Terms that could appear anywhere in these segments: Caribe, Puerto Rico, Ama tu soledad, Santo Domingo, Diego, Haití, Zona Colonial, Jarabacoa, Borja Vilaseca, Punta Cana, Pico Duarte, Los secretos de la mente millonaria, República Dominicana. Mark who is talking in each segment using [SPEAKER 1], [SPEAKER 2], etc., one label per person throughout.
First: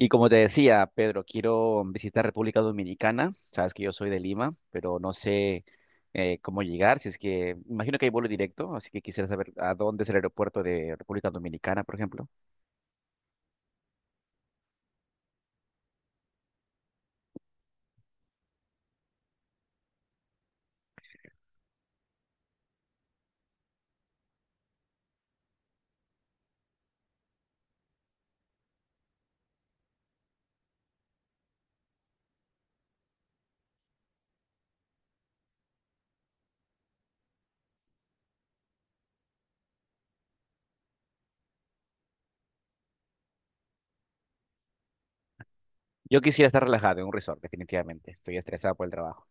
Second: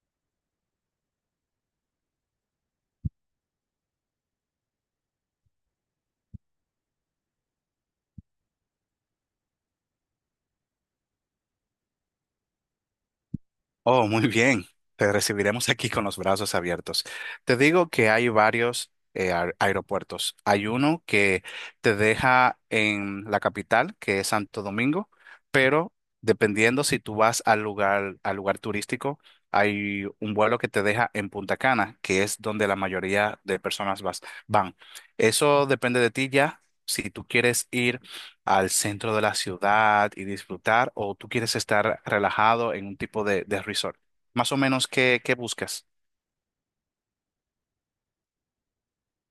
[SPEAKER 1] Y como te decía, Pedro, quiero visitar República Dominicana. Sabes que yo soy de Lima, pero no sé cómo llegar. Si es que, imagino que hay vuelo directo, así que quisiera saber a dónde es el aeropuerto de República Dominicana, por ejemplo.
[SPEAKER 2] Oh, muy bien. Te recibiremos aquí con los brazos abiertos. Te digo que hay varios aeropuertos. Hay uno que te deja en la capital, que es Santo Domingo, pero dependiendo si tú vas al lugar turístico, hay un vuelo que te deja en Punta Cana, que es donde la mayoría de personas van. Eso depende de ti ya. Si tú quieres ir al centro de la ciudad y disfrutar o tú quieres estar relajado en un tipo de resort? Más o menos, ¿qué buscas?
[SPEAKER 1] Yo quisiera estar relajado en un resort, definitivamente. Estoy estresado por el trabajo.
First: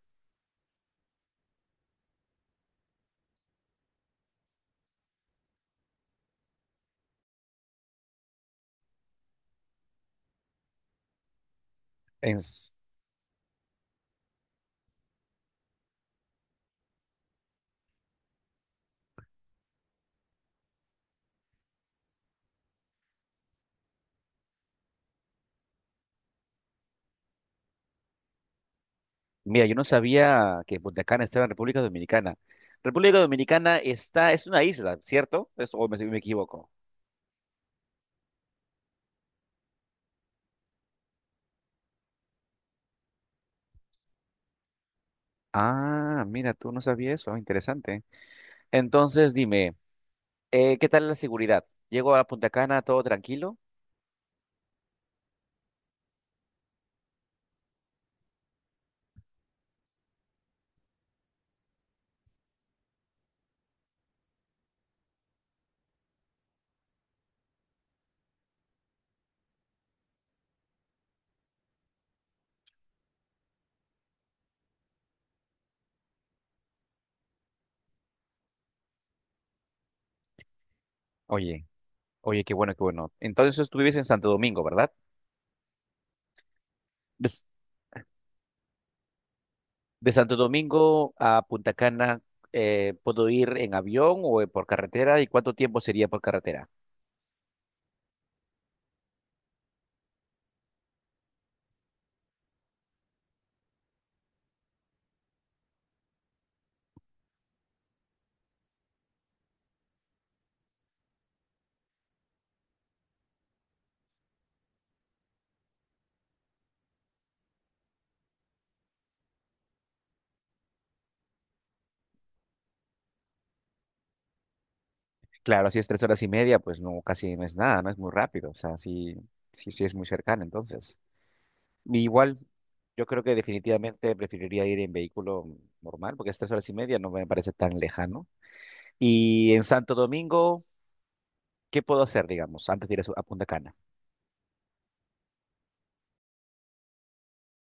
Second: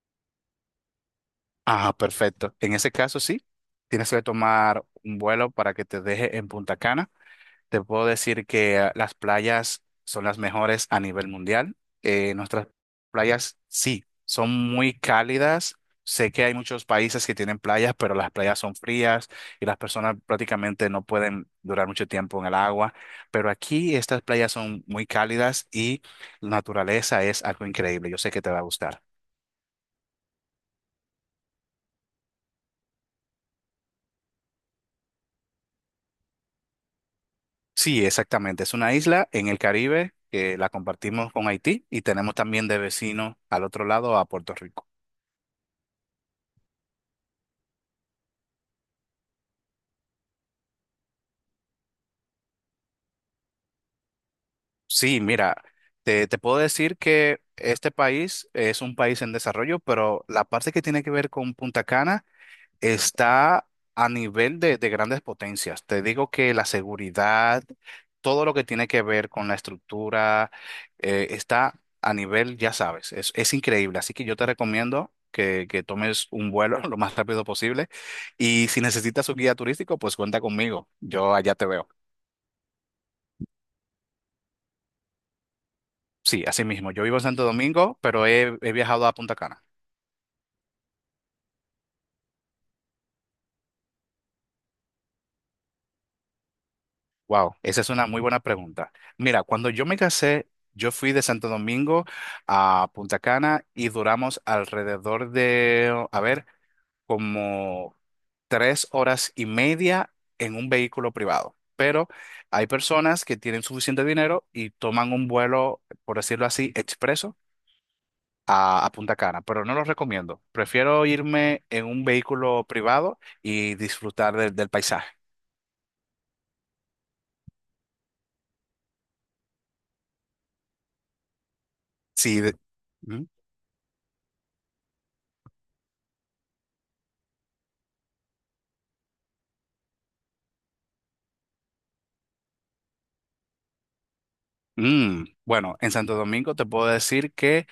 [SPEAKER 2] Ah, perfecto. En ese caso, sí, tienes que tomar un vuelo para que te deje en Punta Cana. Te puedo decir que las playas son las mejores a nivel mundial. Nuestras
[SPEAKER 1] Es-
[SPEAKER 2] playas sí, son muy cálidas. Sé que hay muchos países que tienen playas, pero las playas son frías y las personas prácticamente no pueden durar mucho tiempo en el agua. Pero aquí estas playas son muy cálidas y la naturaleza es algo increíble. Yo sé que te va a gustar.
[SPEAKER 1] Mira, yo no sabía que Punta Cana estaba en República Dominicana. República Dominicana está, es una isla, ¿cierto? O me, si me equivoco.
[SPEAKER 2] Sí, exactamente. Es una isla en el Caribe que la compartimos con Haití y tenemos también de vecino al otro lado a Puerto Rico.
[SPEAKER 1] Ah, mira, tú no sabías eso. Ah, interesante. Entonces, dime. ¿Qué tal la seguridad? Llego a Punta Cana todo tranquilo.
[SPEAKER 2] Sí, mira, te puedo decir que este país es un país en desarrollo, pero la parte que tiene que ver con Punta Cana está a nivel de grandes potencias. Te digo que la seguridad, todo lo que tiene que ver con la estructura, está a nivel, ya sabes, es increíble. Así que yo te recomiendo que tomes un vuelo lo más rápido posible y si necesitas un guía turístico, pues cuenta conmigo. Yo allá te
[SPEAKER 1] Oye,
[SPEAKER 2] veo.
[SPEAKER 1] oye, qué bueno, qué bueno. Entonces tú vives en Santo Domingo, ¿verdad?
[SPEAKER 2] Sí, así mismo. Yo vivo en
[SPEAKER 1] De,
[SPEAKER 2] Santo
[SPEAKER 1] S-
[SPEAKER 2] Domingo, pero he viajado a Punta Cana.
[SPEAKER 1] de Santo Domingo a Punta Cana, ¿puedo ir en avión o por carretera? ¿Y cuánto tiempo sería por carretera?
[SPEAKER 2] Wow, esa es una muy buena pregunta. Mira, cuando yo me casé, yo fui de Santo Domingo a Punta Cana y duramos alrededor de, a ver, como 3 horas y media en un vehículo privado. Pero hay personas que tienen suficiente dinero y toman un vuelo, por decirlo así, expreso a Punta Cana, pero no lo recomiendo. Prefiero irme en un vehículo privado y disfrutar del paisaje.
[SPEAKER 1] Claro, si es 3 horas y media, pues no, casi no es nada, no es muy rápido. O sea, sí, sí, sí es muy cercano, entonces. Igual,
[SPEAKER 2] Sí,
[SPEAKER 1] yo creo
[SPEAKER 2] ¿Mm?
[SPEAKER 1] que definitivamente preferiría ir en vehículo normal, porque es 3 horas y media, no me parece tan lejano. Y en Santo Domingo. ¿Qué puedo hacer, digamos, antes de ir a, a Punta Cana?
[SPEAKER 2] Mm, bueno, en Santo Domingo te puedo decir que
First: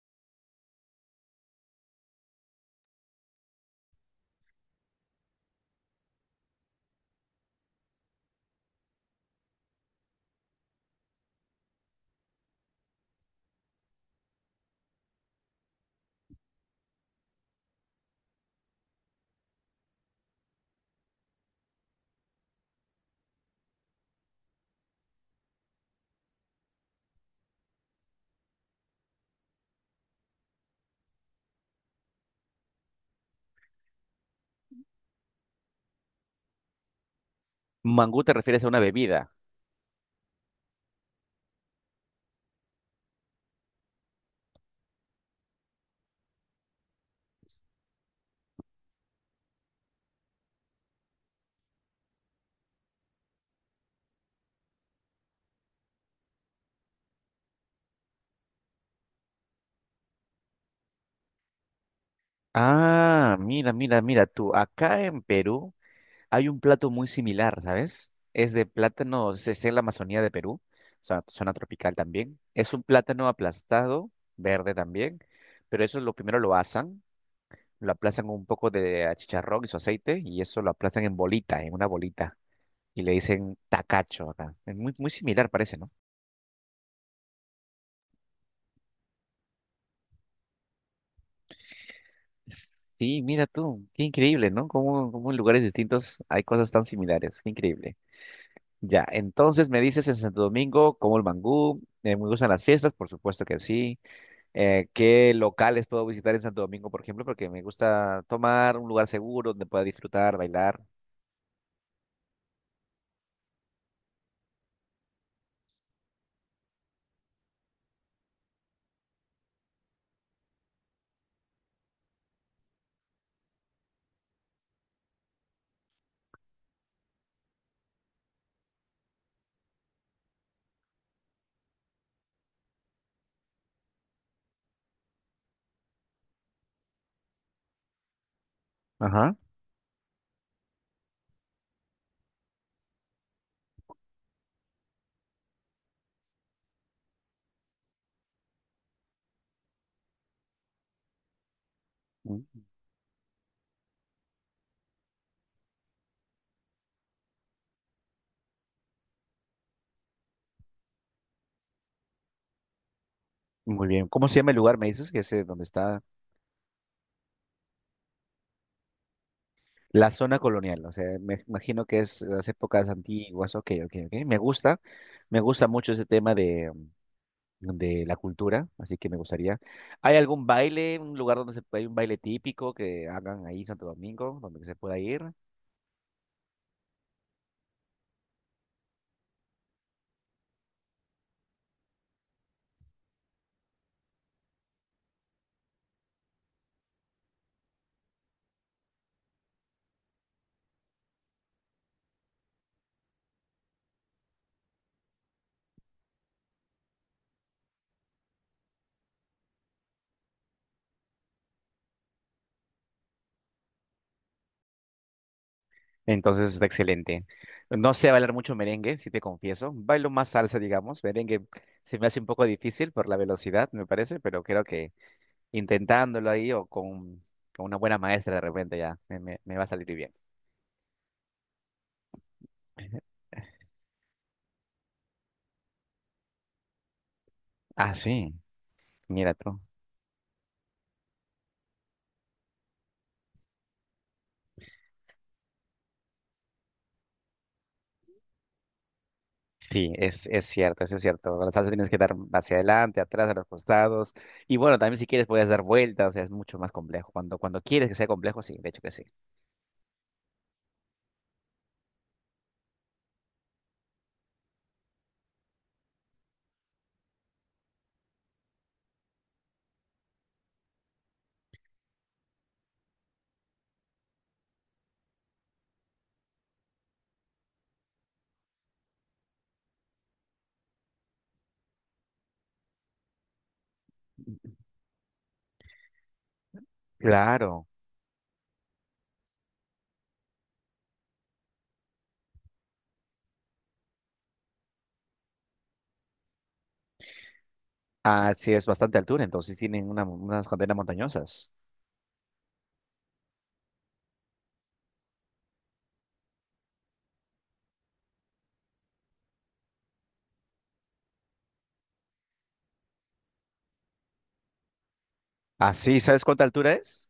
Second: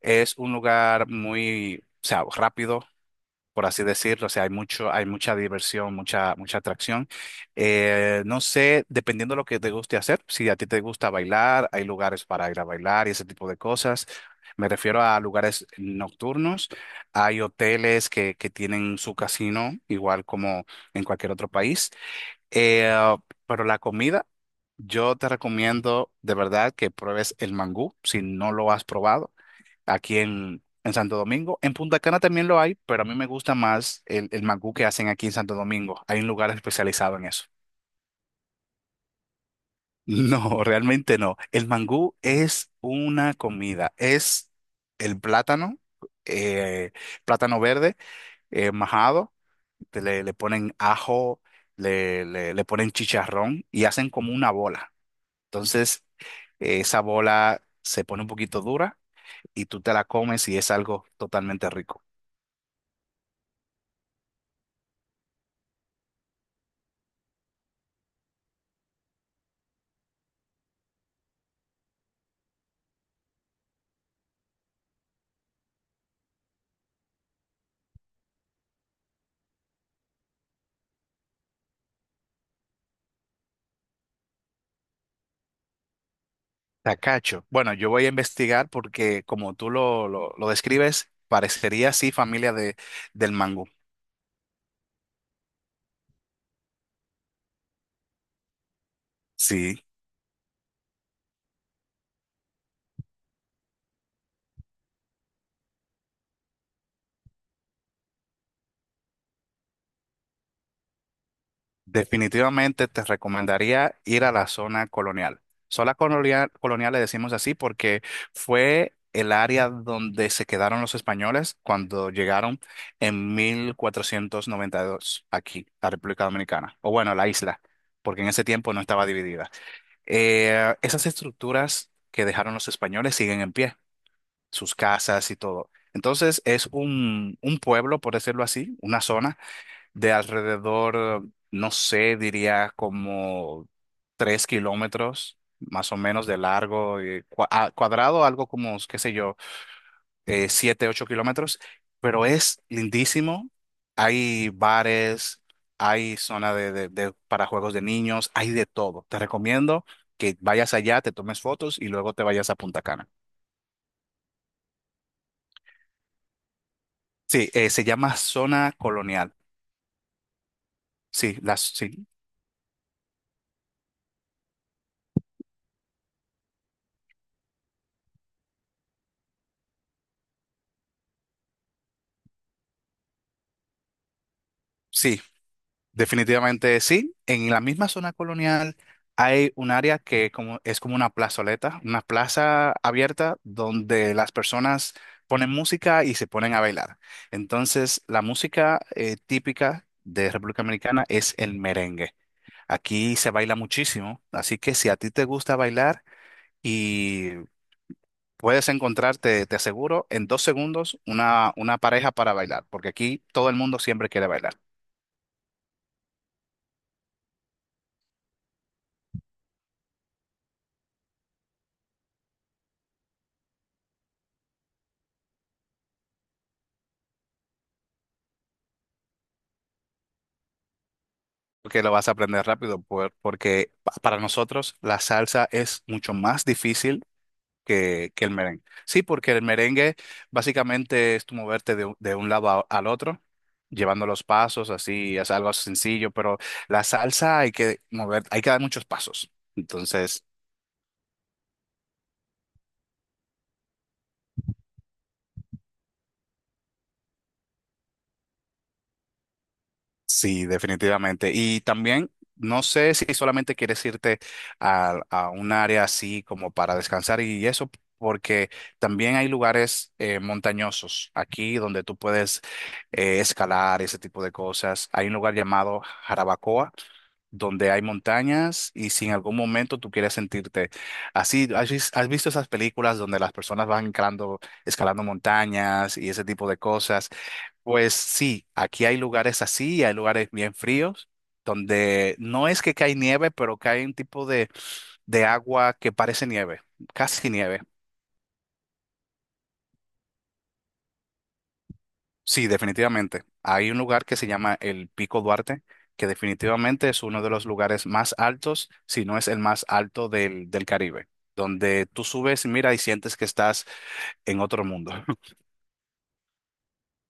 [SPEAKER 2] es un lugar muy, o sea, rápido, por así decirlo. O sea, hay mucha diversión, mucha, mucha atracción. No sé, dependiendo de lo que te guste hacer, si a ti te gusta bailar, hay lugares para ir a bailar y ese tipo de cosas. Me refiero a lugares nocturnos. Hay hoteles que tienen su casino, igual como en cualquier otro país. Eh, pero la comida, yo te recomiendo de verdad que pruebes el mangú si no lo has probado aquí en Santo Domingo. En Punta Cana también lo hay, pero a mí me gusta más el mangú que hacen aquí en Santo Domingo. Hay un lugar especializado en eso.
[SPEAKER 1] Mangú te refieres a una bebida.
[SPEAKER 2] No, realmente no. El mangú es una comida. Es el plátano, eh, plátano verde, majado. Le ponen ajo, le ponen chicharrón y hacen como una bola. Entonces, esa bola se pone un poquito dura y tú te la comes y es algo totalmente rico.
[SPEAKER 1] Ah, mira, mira, mira tú. Acá en Perú hay un plato muy similar, ¿sabes? Es de plátano, se está en la Amazonía de Perú, zona tropical también. Es un plátano aplastado, verde también, pero eso lo primero lo asan, lo aplastan con un poco de chicharrón y su aceite y eso lo aplastan en bolita, en una bolita. Y le dicen tacacho acá. Es muy, muy similar, parece, ¿no?
[SPEAKER 2] Tacacho. Bueno, yo voy a investigar porque como tú lo describes, parecería así familia
[SPEAKER 1] Sí,
[SPEAKER 2] del
[SPEAKER 1] mira
[SPEAKER 2] mangú.
[SPEAKER 1] tú, qué increíble, ¿no? Cómo, cómo en lugares distintos hay cosas tan similares, qué increíble. Ya, entonces me
[SPEAKER 2] Sí,
[SPEAKER 1] dices en Santo Domingo, como el mangú, me gustan las fiestas, por supuesto que sí. ¿Qué locales puedo visitar en Santo Domingo, por ejemplo? Porque me gusta tomar un lugar seguro donde pueda disfrutar, bailar.
[SPEAKER 2] definitivamente te recomendaría ir a la zona colonial. Zona colonial, colonial le decimos así porque fue el área donde se quedaron los españoles cuando llegaron en 1492 aquí, a República Dominicana, o bueno, a la isla, porque en ese tiempo no estaba dividida. Esas estructuras que dejaron los españoles siguen en pie. Sus casas y todo. Entonces es un, pueblo, por decirlo así, una
[SPEAKER 1] Ajá.
[SPEAKER 2] zona de alrededor, no sé, diría como 3 kilómetros más o menos de largo, y cuadrado, algo como, qué sé yo, 7, 8 kilómetros, pero es
[SPEAKER 1] Mm,
[SPEAKER 2] lindísimo. Hay bares, hay zona para juegos de niños, hay de todo. Te recomiendo que vayas allá, te tomes fotos y luego te vayas a Punta Cana.
[SPEAKER 1] muy bien. ¿Cómo se llama el lugar? Me dices que es donde está
[SPEAKER 2] Sí, se llama Zona Colonial.
[SPEAKER 1] la zona colonial. O sea,
[SPEAKER 2] Sí,
[SPEAKER 1] me imagino que
[SPEAKER 2] sí,
[SPEAKER 1] es las épocas antiguas. Ok, ok, ok. Me gusta. Me gusta mucho ese tema de la cultura, así que me gustaría. ¿Hay algún baile, un lugar donde se, hay un baile típico que hagan ahí en Santo Domingo, donde se pueda
[SPEAKER 2] sí,
[SPEAKER 1] ir?
[SPEAKER 2] definitivamente sí. En la misma zona colonial hay un área es como una plazoleta, una plaza abierta donde las personas ponen música y se ponen a bailar. Entonces, la música típica de República Dominicana es el merengue. Aquí se baila muchísimo, así que si a ti te gusta bailar y puedes encontrarte, te aseguro, en 2 segundos una pareja para bailar, porque aquí todo el mundo siempre quiere bailar.
[SPEAKER 1] Entonces está excelente. No sé bailar mucho merengue, si te confieso. Bailo más salsa, digamos. Merengue se me hace un poco difícil por la velocidad, me parece, pero creo que intentándolo ahí o con una buena maestra de repente ya me, me va a salir bien.
[SPEAKER 2] Que lo vas a aprender rápido, porque para nosotros la salsa es mucho más difícil
[SPEAKER 1] Ah,
[SPEAKER 2] que el
[SPEAKER 1] sí,
[SPEAKER 2] merengue. Sí, porque
[SPEAKER 1] mira
[SPEAKER 2] el
[SPEAKER 1] tú.
[SPEAKER 2] merengue básicamente es tu moverte de un lado al otro, llevando los pasos, así es algo sencillo, pero la salsa hay que mover, hay que dar muchos pasos.
[SPEAKER 1] Sí,
[SPEAKER 2] Entonces,
[SPEAKER 1] es cierto, eso es cierto. Con la salsa tienes que dar hacia adelante, atrás, a los costados. Y bueno, también si quieres puedes dar vueltas, o sea, es mucho más complejo. Cuando, cuando quieres que sea complejo, sí, de hecho que sí.
[SPEAKER 2] sí, definitivamente. Y también no sé si solamente quieres irte a un área así como para descansar y eso, porque también hay lugares montañosos aquí donde tú puedes escalar ese tipo de cosas. Hay un lugar llamado Jarabacoa donde hay montañas y si en algún momento tú quieres sentirte así, ¿ has visto esas películas donde las personas van escalando, escalando montañas y ese tipo de cosas?
[SPEAKER 1] Claro.
[SPEAKER 2] Pues sí, aquí hay lugares así, y hay lugares bien fríos, donde no es que cae nieve, pero cae un tipo de agua que parece nieve, casi nieve.
[SPEAKER 1] Ah, sí, es bastante altura, entonces tienen una, unas cadenas montañosas.
[SPEAKER 2] Sí, definitivamente. Hay un lugar que se llama el Pico Duarte, que definitivamente es uno de los lugares más altos, si no es el más alto del Caribe, donde tú subes, mira y sientes que estás en otro mundo.
[SPEAKER 1] Ah, sí, ¿sabes cuánta altura es?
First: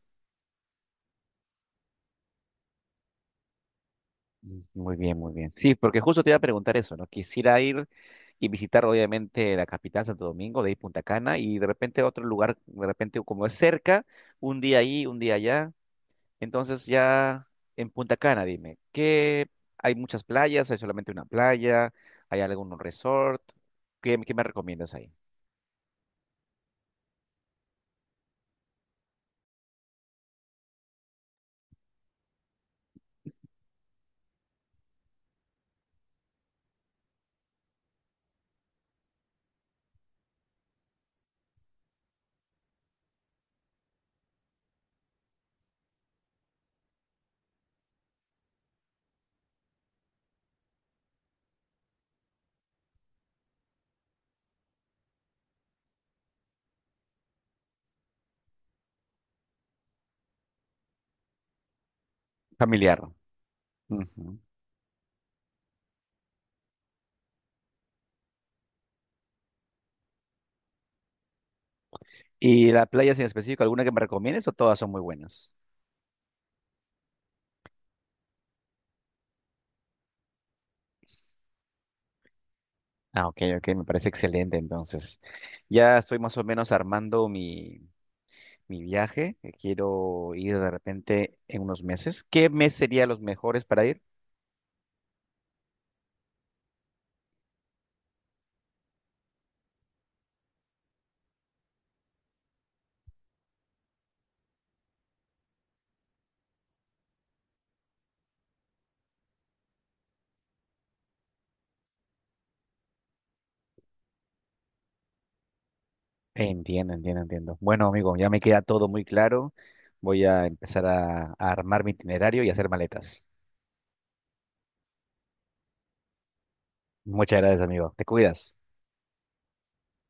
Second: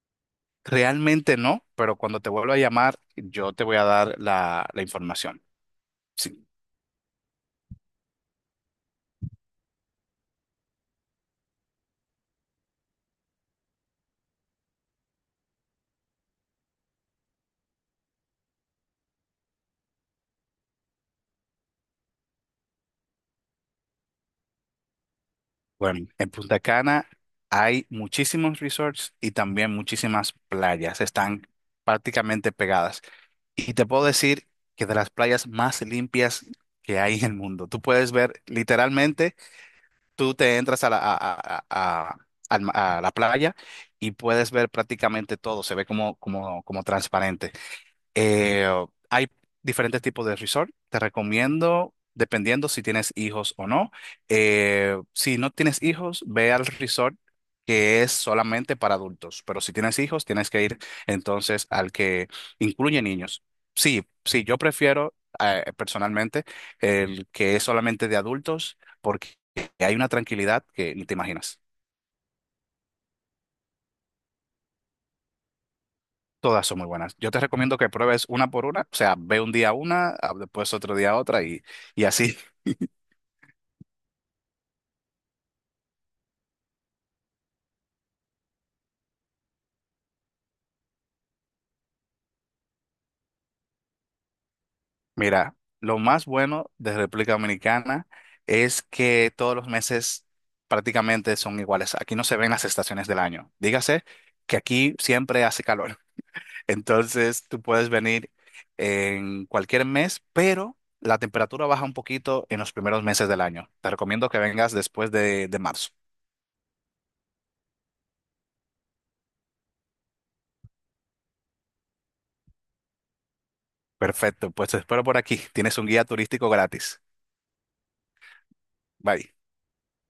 [SPEAKER 2] Realmente no, pero cuando te vuelva a llamar, yo te voy a dar
[SPEAKER 1] Mm,
[SPEAKER 2] la
[SPEAKER 1] muy bien, muy
[SPEAKER 2] información.
[SPEAKER 1] bien. Sí, porque justo te iba a
[SPEAKER 2] Sí.
[SPEAKER 1] preguntar eso, ¿no? Quisiera ir y visitar, obviamente, la capital, Santo Domingo, de ahí Punta Cana, y de repente otro lugar, de repente, como es cerca, un día ahí, un día allá. Entonces ya en Punta Cana, dime, ¿qué hay muchas playas? ¿Hay solamente una playa? ¿Hay algún resort? ¿Qué, qué me recomiendas ahí?
[SPEAKER 2] Bueno, en Punta Cana hay muchísimos resorts y también muchísimas playas. Están prácticamente pegadas. Y te puedo decir que de las playas más limpias que hay en el mundo. Tú puedes ver, literalmente, tú te entras a la, a- al ma- a la playa y puedes ver prácticamente todo. Se ve como transparente. Eh, Hay diferentes tipos de resort. Te recomiendo, dependiendo si tienes hijos o no. Si no tienes hijos, ve al resort que es solamente para adultos. Pero si tienes hijos, tienes que ir entonces al que
[SPEAKER 1] Familiar.
[SPEAKER 2] incluye niños. Sí,
[SPEAKER 1] Ujú.
[SPEAKER 2] sí, yo prefiero personalmente el que es solamente de adultos porque hay una tranquilidad que ni te imaginas.
[SPEAKER 1] ¿Y las playas en específico, alguna que me recomiendes o todas son muy buenas?
[SPEAKER 2] Todas son muy buenas. Yo te recomiendo que pruebes una por una, o sea, ve un día una, después otro día otra y así.
[SPEAKER 1] Ah, ok, ok, me parece excelente entonces. Ya estoy más o menos armando mi, mi viaje. Que Quiero ir de repente en unos meses. ¿Qué mes serían los mejores para ir?
[SPEAKER 2] Mira, lo más bueno de República Dominicana es que todos los meses prácticamente son iguales. Aquí no se ven las estaciones del año. Dígase que aquí siempre hace calor. Entonces tú puedes venir en cualquier mes, pero la temperatura baja un poquito en los primeros meses del año. Te recomiendo que vengas después de marzo.
[SPEAKER 1] Entiendo, entiendo, entiendo. Bueno, amigo, ya me queda todo muy claro. Voy a empezar a armar mi itinerario y hacer maletas.
[SPEAKER 2] Perfecto, pues te espero por aquí. Tienes un guía turístico gratis.
[SPEAKER 1] Muchas gracias, amigo. Te cuidas.
[SPEAKER 2] Bye.